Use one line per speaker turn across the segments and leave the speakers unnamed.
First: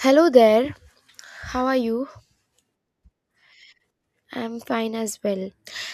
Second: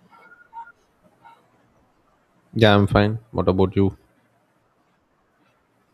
Hello there, how are you?
Yeah, I'm fine. What about you?
I'm fine as well.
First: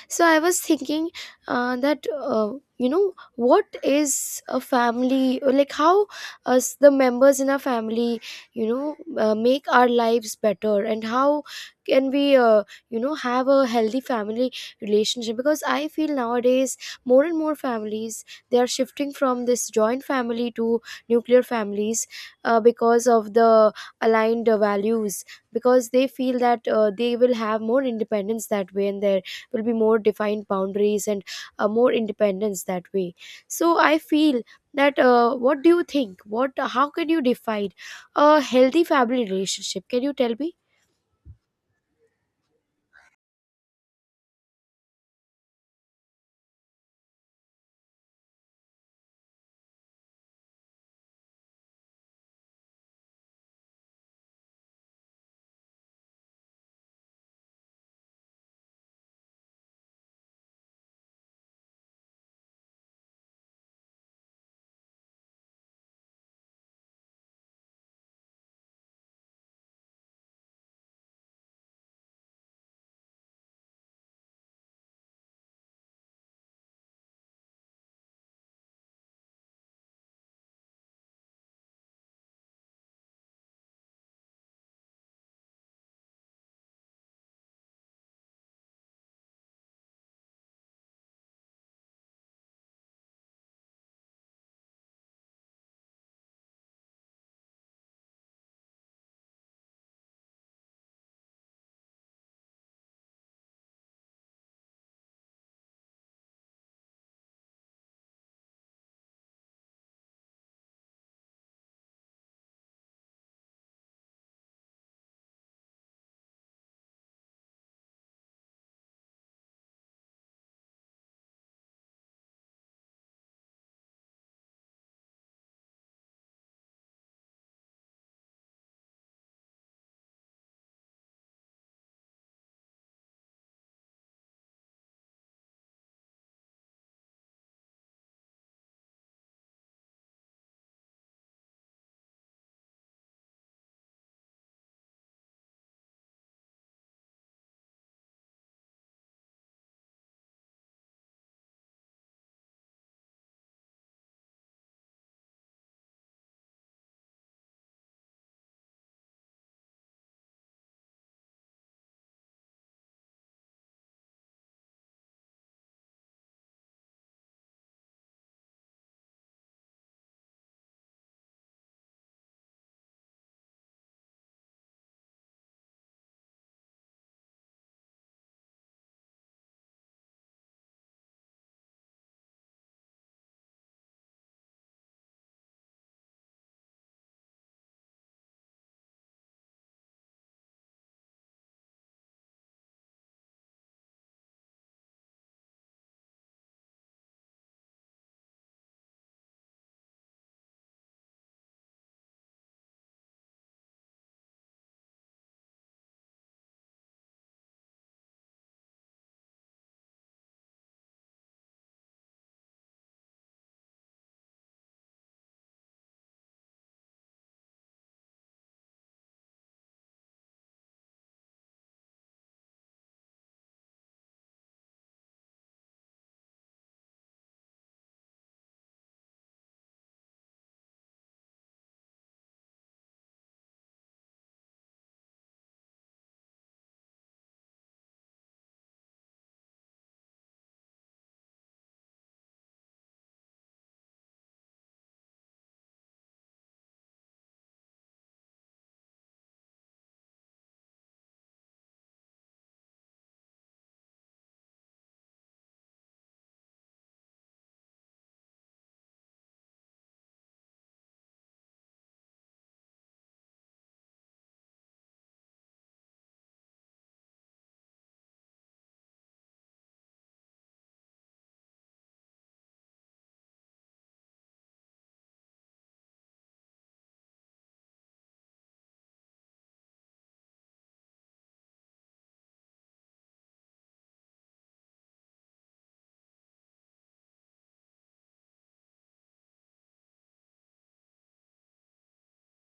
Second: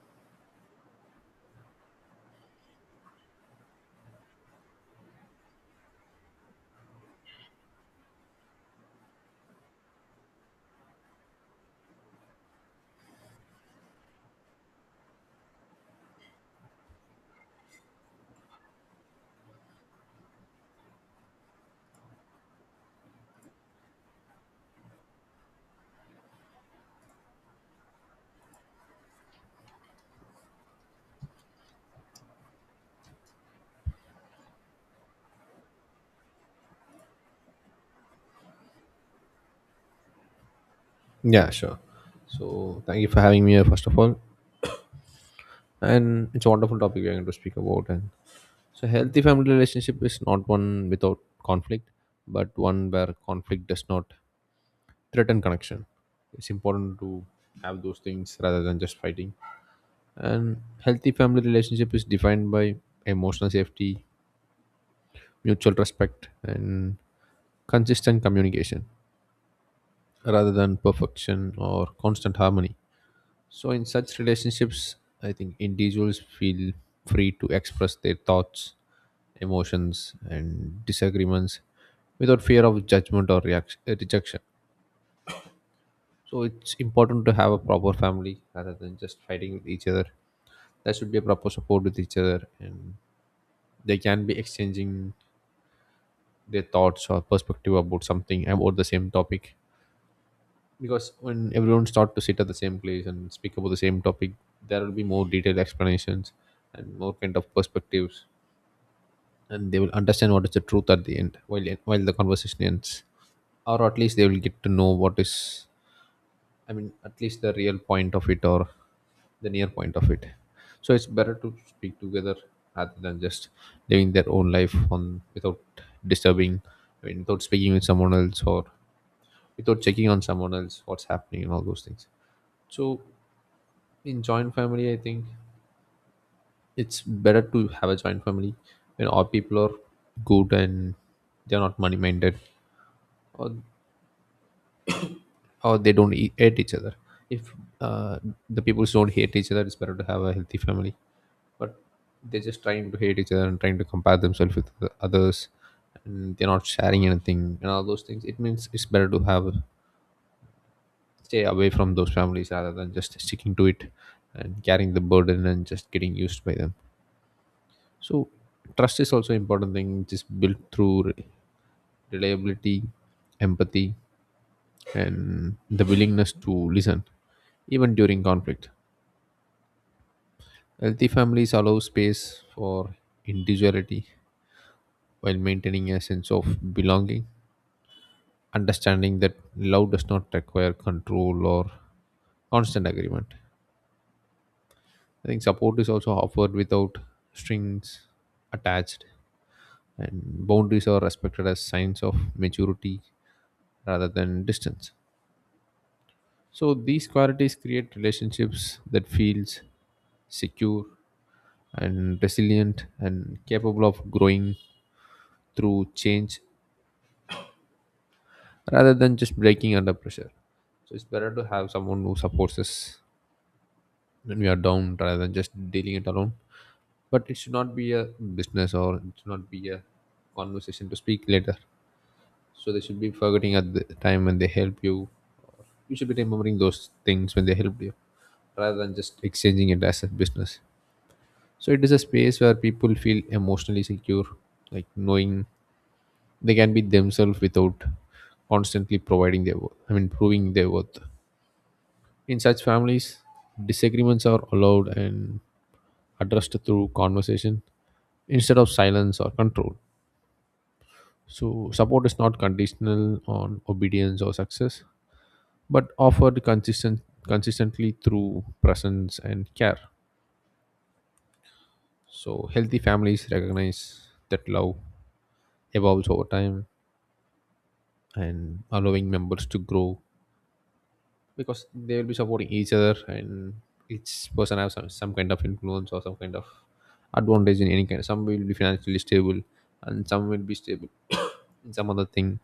So, I was thinking that, you know, what is a family, or like how us, the members in our family, you know, make our lives better, and how can we, have a healthy family relationship? Because I feel nowadays more and more families they are shifting from this joint family to nuclear families because of the aligned values, because they feel that they will have more independence that way, and there will be more defined boundaries and more independence that way. So I feel that what do you think what how can you define a healthy family relationship? Can you tell me?
Yeah, sure. So thank you for having me here, first of all. And it's a wonderful topic we're going to speak about. And so healthy family relationship is not one without conflict, but one where conflict does not threaten connection. It's important to have those things rather than just fighting. And healthy family relationship is defined by emotional safety, mutual respect, and consistent communication rather than perfection or constant harmony. So in such relationships, I think individuals feel free to express their thoughts, emotions, and disagreements without fear of judgment or reaction, rejection. So it's important to have a proper family rather than just fighting with each other. There should be a proper support with each other, and they can be exchanging their thoughts or perspective about something about the same topic because when everyone starts to sit at the same place and speak about the same topic there will be more detailed explanations and more kind of perspectives, and they will understand what is the truth at the end while the conversation ends, or at least they will get to know what is, I mean, at least the real point of it or the near point of it. So it's better to speak together rather than just living their own life on, without disturbing, I mean, without speaking with someone else or without checking on someone else what's happening and all those things. So in joint family, I think it's better to have a joint family when all people are good and they're not money minded, or or they don't hate each other. If uh, the people don't hate each other, it's better to have a healthy family. But they're just trying to hate each other and trying to compare themselves with the others, and they're not sharing anything and all those things, it means it's better to have stay away from those families rather than just sticking to it and carrying the burden and just getting used by them. So trust is also important thing which is built through reliability, empathy, and the willingness to listen even during conflict. Healthy families allow space for individuality while maintaining a sense of belonging, understanding that love does not require control or constant agreement. I think support is also offered without strings attached, and boundaries are respected as signs of maturity rather than distance. So these qualities create relationships that feels secure and resilient and capable of growing through change rather than just breaking under pressure. So it's better to have someone who supports us when we are down rather than just dealing it alone. But it should not be a business or it should not be a conversation to speak later. So they should be forgetting at the time when they help you. You should be remembering those things when they helped you rather than just exchanging it as a business. So it is a space where people feel emotionally secure, like knowing they can be themselves without constantly providing their worth. I mean, proving their worth. In such families, disagreements are allowed and addressed through conversation instead of silence or control. So support is not conditional on obedience or success, but offered consistently through presence and care. So healthy families recognize that love evolves over time and allowing members to grow because they will be supporting each other, and each person have some kind of influence or some kind of advantage in any kind. Some will be financially stable and some will be stable in some other thing.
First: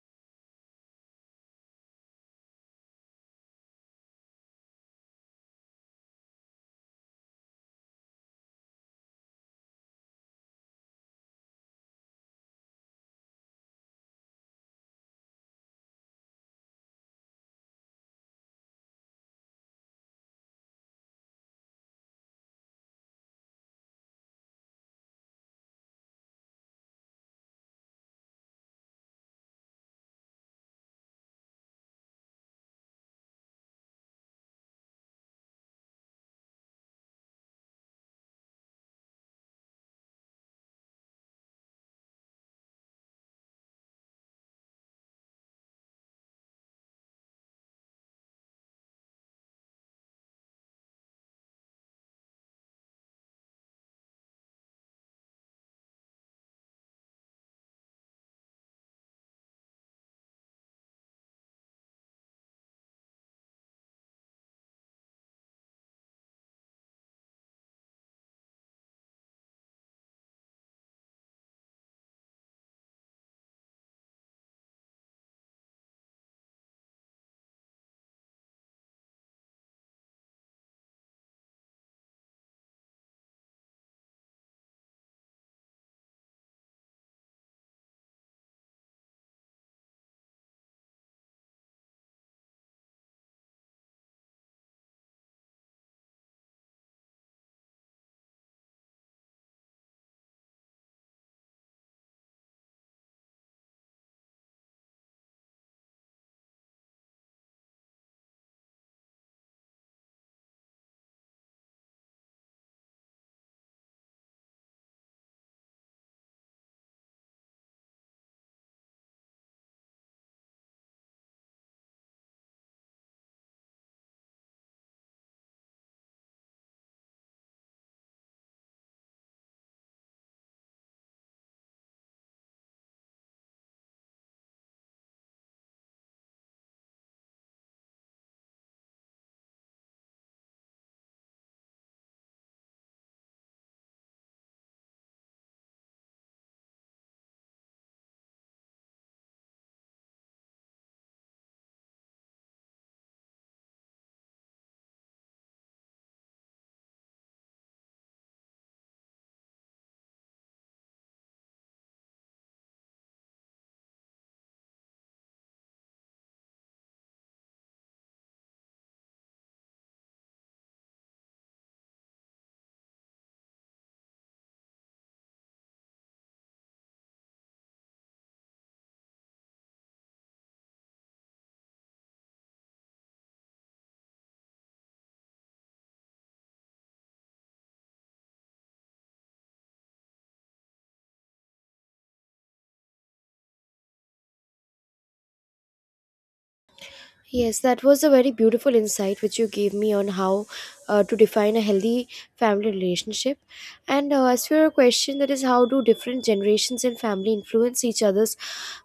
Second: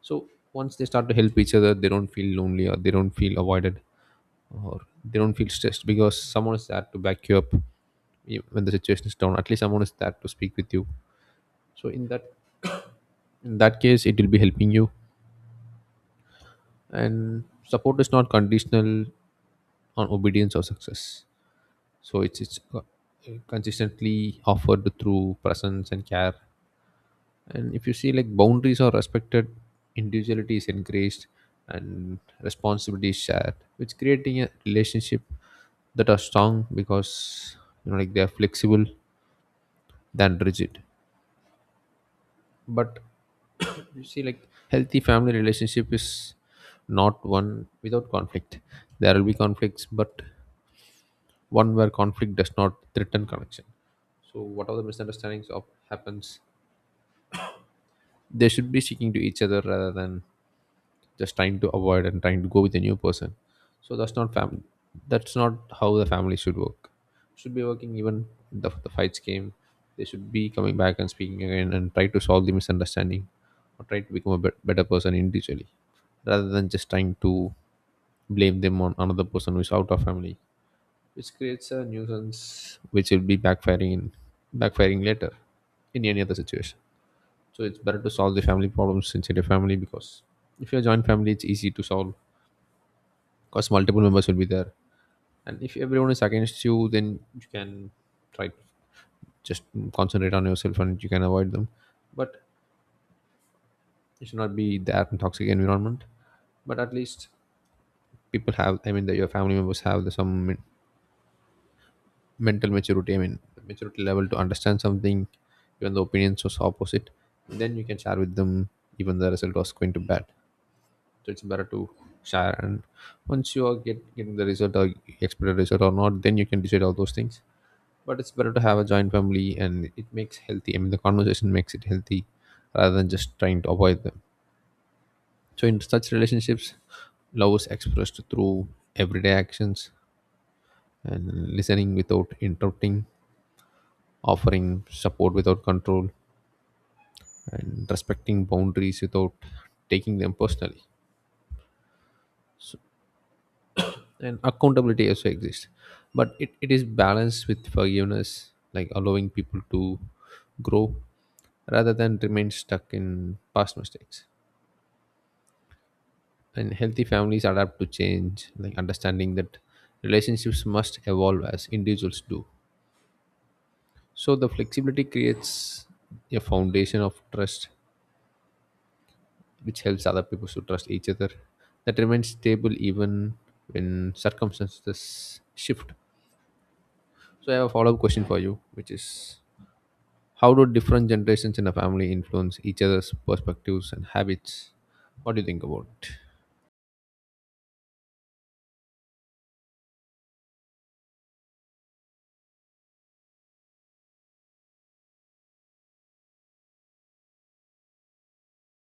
So once they start to help each other, they don't feel lonely or they don't feel avoided or they don't feel stressed because someone is there to back you up when the situation is down. At least someone is there to speak with you. So in that, in that case it will be helping you. And support is not conditional on obedience or success. So it's consistently offered through presence and care. And if you see like boundaries are respected, individuality is encouraged, and responsibility is shared, which creating a relationship that are strong because you know like they are flexible than rigid. But you see like healthy family relationship is not one without conflict. There will be conflicts, but one where conflict does not threaten connection. So whatever the misunderstandings of happens, they should be seeking to each other rather than just trying to avoid and trying to go with a new person. So that's not family. That's not how the family should work. Should be working even the fights came. They should be coming back and speaking again and try to solve the misunderstanding or try to become a better person individually rather than just trying to blame them on another person who is out of family, which creates a nuisance which will be backfiring later in any other situation. So it's better to solve the family problems inside your family because if you're a joint family it's easy to solve because multiple members will be there. And if everyone is against you, then you can try to just concentrate on yourself and you can avoid them. But it should not be that toxic environment. But at least people have, I mean that your family members have some mental maturity, I mean maturity level to understand something. Even the opinions was opposite, then you can share with them. Even the result was going to bad, so it's better to share. And once you are getting the result or expected result or not, then you can decide all those things. But it's better to have a joint family, and it makes healthy, I mean the conversation makes it healthy, rather than just trying to avoid them. So in such relationships love is expressed through everyday actions and listening without interrupting, offering support without control, and respecting boundaries without taking them personally. And accountability also exists, but it is balanced with forgiveness, like allowing people to grow rather than remain stuck in past mistakes. And healthy families adapt to change, like understanding that relationships must evolve as individuals do. So the flexibility creates a foundation of trust which helps other people to trust each other, that remains stable even when circumstances shift. So I have a follow-up question for you, which is how do different generations in a family influence each other's perspectives and habits? What do you think about it?
Yes, that was a very beautiful insight which you gave me on how to define a healthy family relationship. And as for your question, that is how do different generations and family influence each other's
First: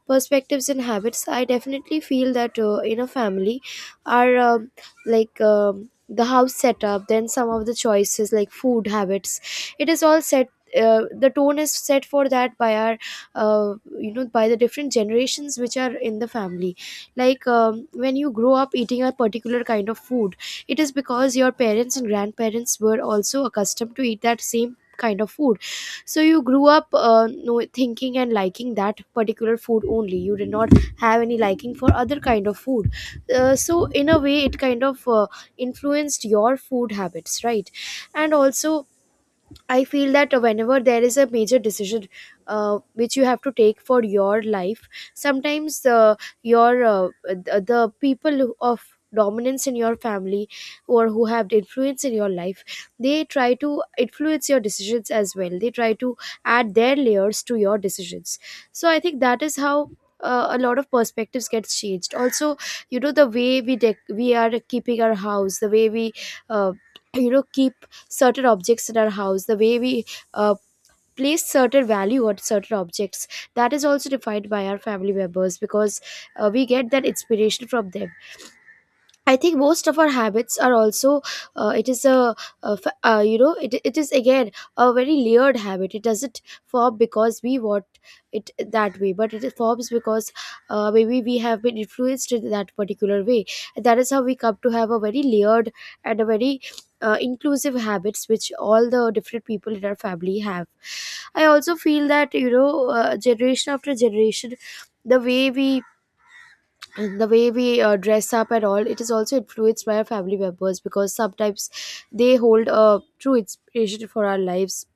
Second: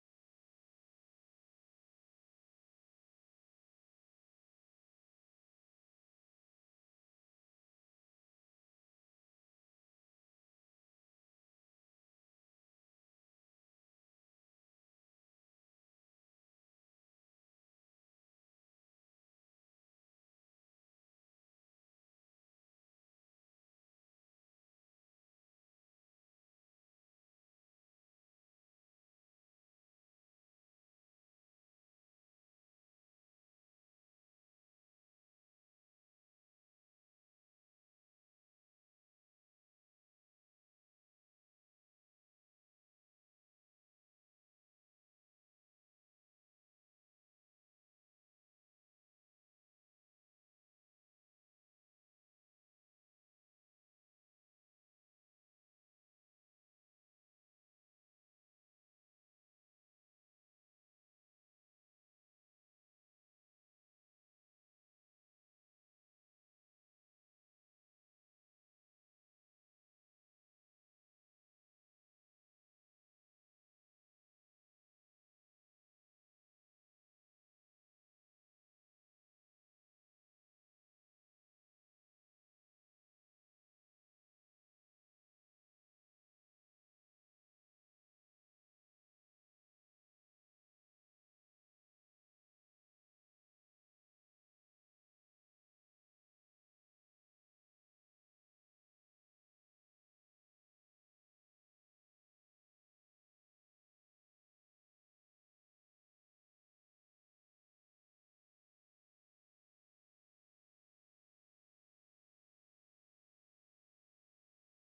perspectives and habits? I definitely feel that in a family are like the house setup, then some of the choices like food habits. It is all set. The tone is set for that by our, uh, by the different generations which are in the family, like when you grow up eating a particular kind of food, it is because your parents and grandparents were also accustomed to eat that same kind of food, so you grew up know, thinking and liking that particular food only. You did not have any liking for other kind of food. So in a way it kind of influenced your food habits, right? And also, I feel that whenever there is a major decision which you have to take for your life, sometimes your the people of dominance in your family or who have the influence in your life, they try to influence your decisions as well. They try to add their layers to your decisions. So I think that is how a lot of perspectives gets changed also. You know, the way we we are keeping our house, the way we uh, keep certain objects in our house, the way we uh, place certain value on certain objects, that is also defined by our family members because we get that inspiration from them. I think most of our habits are also it is a, you know it is again a very layered habit. It doesn't form because we want it that way, but it forms because maybe we have been influenced in that particular way. And that is how we come to have a very layered and a very inclusive habits which all the different people in our family have. I also feel that, you know, generation after generation, the way we the way we dress up and all, it is also influenced by our family members because sometimes they hold a true inspiration for our lives.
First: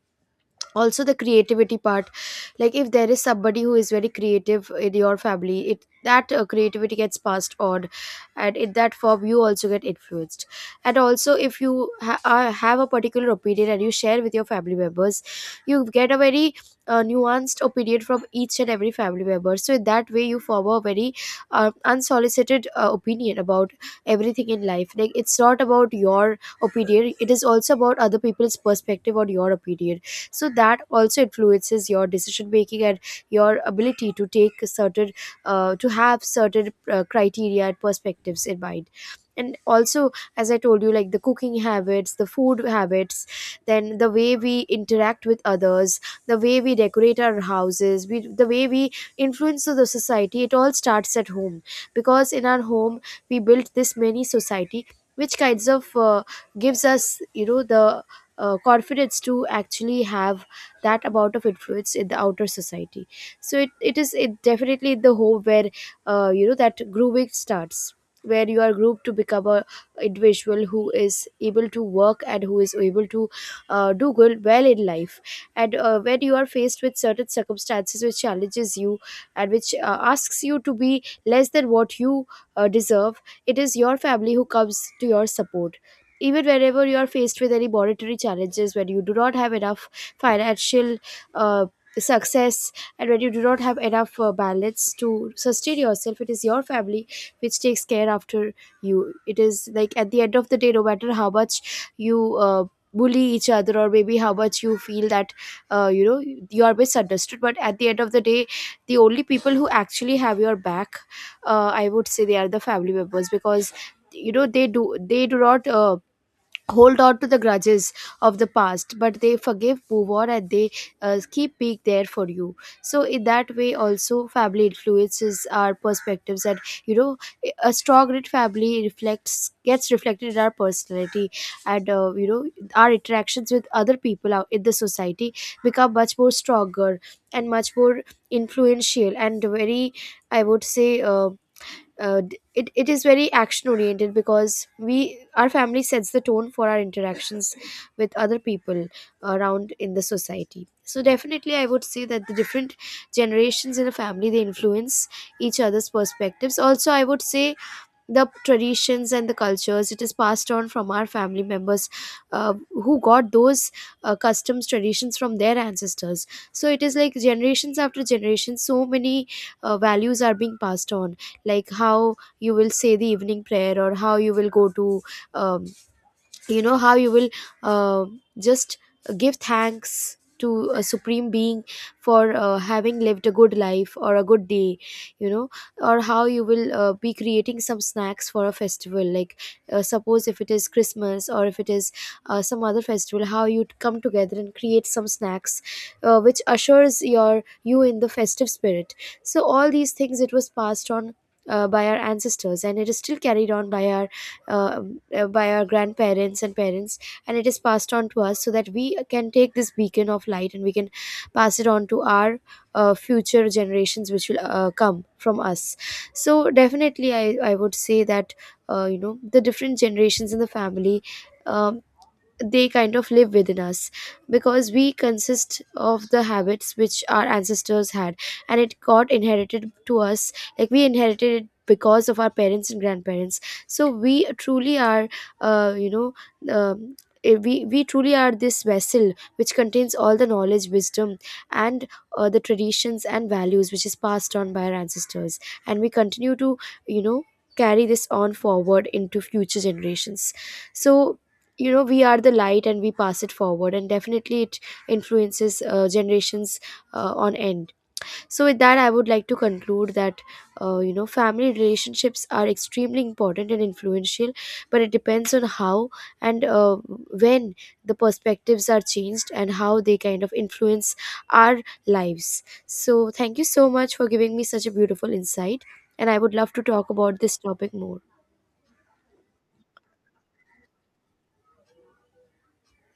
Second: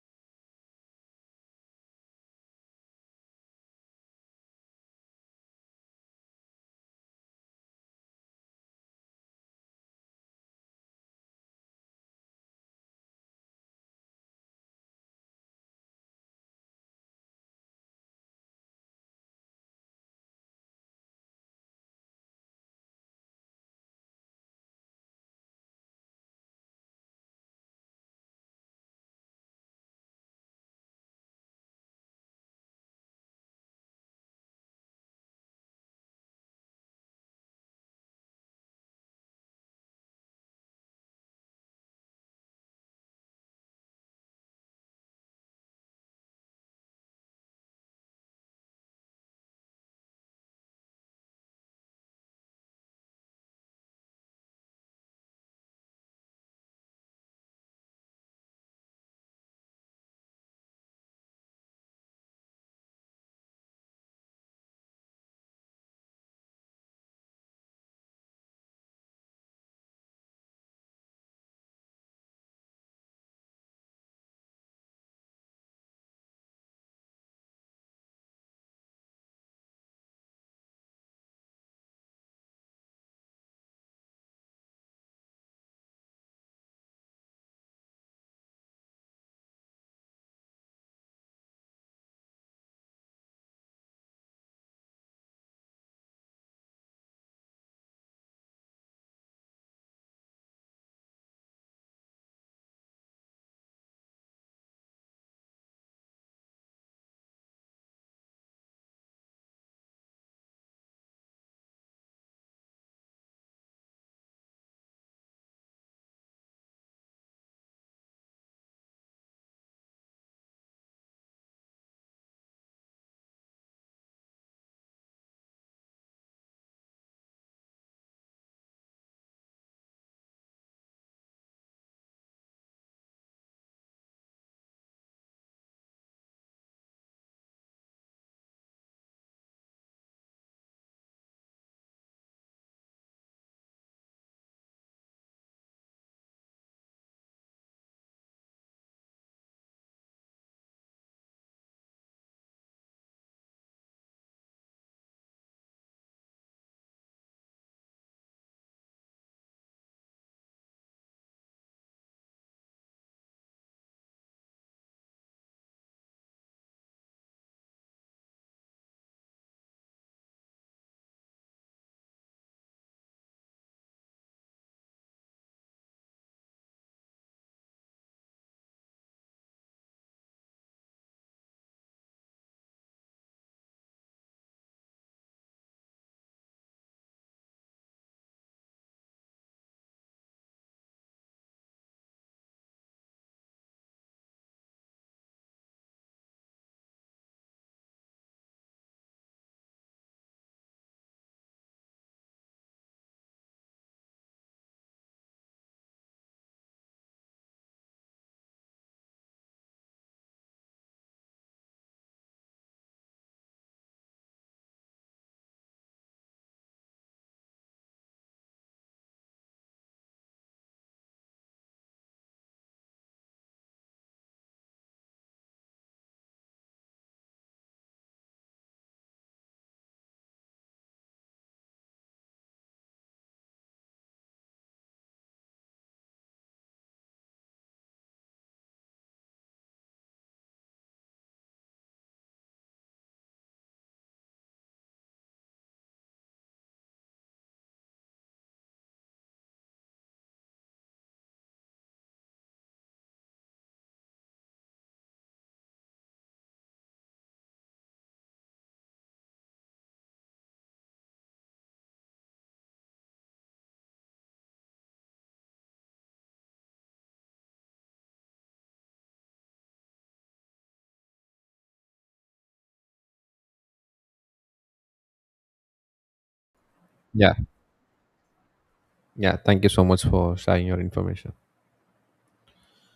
Also the creativity part, like if there is somebody who is very creative in your family, it that creativity gets passed on and in that form you also get influenced. And also if you have a particular opinion and you share with your family members, you get a very nuanced opinion from each and every family member. So in that way you form a very unsolicited opinion about everything in life. Like it's not about your opinion, it is also about other people's perspective on your opinion. So that also influences your decision making and your ability to take a certain to have certain criteria and perspectives in mind. And also, as I told you, like the cooking habits, the food habits, then the way we interact with others, the way we decorate our the way we influence the society, it all starts at home. Because in our home we built this mini society, which kinds of gives us, you know, the corporates to actually have that amount of influence in the outer society. So it definitely the home where you know, that grooming starts, where you are groomed to become a individual who is able to work and who is able to do good well in life. And when you are faced with certain circumstances which challenges you and which asks you to be less than what you deserve, it is your family who comes to your support. Even whenever you are faced with any monetary challenges, when you do not have enough financial uh, success, and when you do not have enough balance to sustain yourself, it is your family which takes care after you. It is like at the end of the day, no matter how much you bully each other, or maybe how much you feel that you know, you are misunderstood, but at the end of the day, the only people who actually have your back, I would say, they are the family members. Because you know, they do not hold on to the grudges of the past, but they forgive, move on, and they keep being there for you. So in that way also, family influences our perspectives and, you know, a strong rich family reflects gets reflected in our personality. And you know, our interactions with other people out in the society become much more stronger and much more influential and very, I would say, it is very action oriented because we, our family sets the tone for our interactions with other people around in the society. So definitely I would say that the different generations in a family, they influence each other's perspectives. Also, I would say the traditions and the cultures, it is passed on from our family members who got those customs, traditions from their ancestors. So it is like generations after generations, so many values are being passed on, like how you will say the evening prayer, or how you will go to um, you know, how you will uh, just give thanks to a supreme being for having lived a good life or a good day, you know. Or how you will be creating some snacks for a festival, like suppose if it is Christmas or if it is some other festival, how you come together and create some snacks which assures your you in the festive spirit. So all these things, it was passed on by our ancestors and it is still carried on uh, by our grandparents and parents, and it is passed on to us, so that we can take this beacon of light and we can pass it on to our future generations which will come from us. So definitely I would say that you know, the different generations in the family um, they kind of live within us, because we consist of the habits which our ancestors had, and it got inherited to us. Like we inherited it because of our parents and grandparents. So we truly are, you know, um, we truly are this vessel which contains all the knowledge, wisdom, and the traditions and values which is passed on by our ancestors. And we continue to, you know, carry this on forward into future generations. So, you know, we are the light and we pass it forward, and definitely it influences generations on end. So with that, I would like to conclude that you know, family relationships are extremely important and influential, but it depends on how and when the perspectives are changed and how they kind of influence our lives. So thank you so much for giving me such a beautiful insight, and I would love to talk about
Yeah.
this topic more.
Yeah, thank you so much for sharing your information.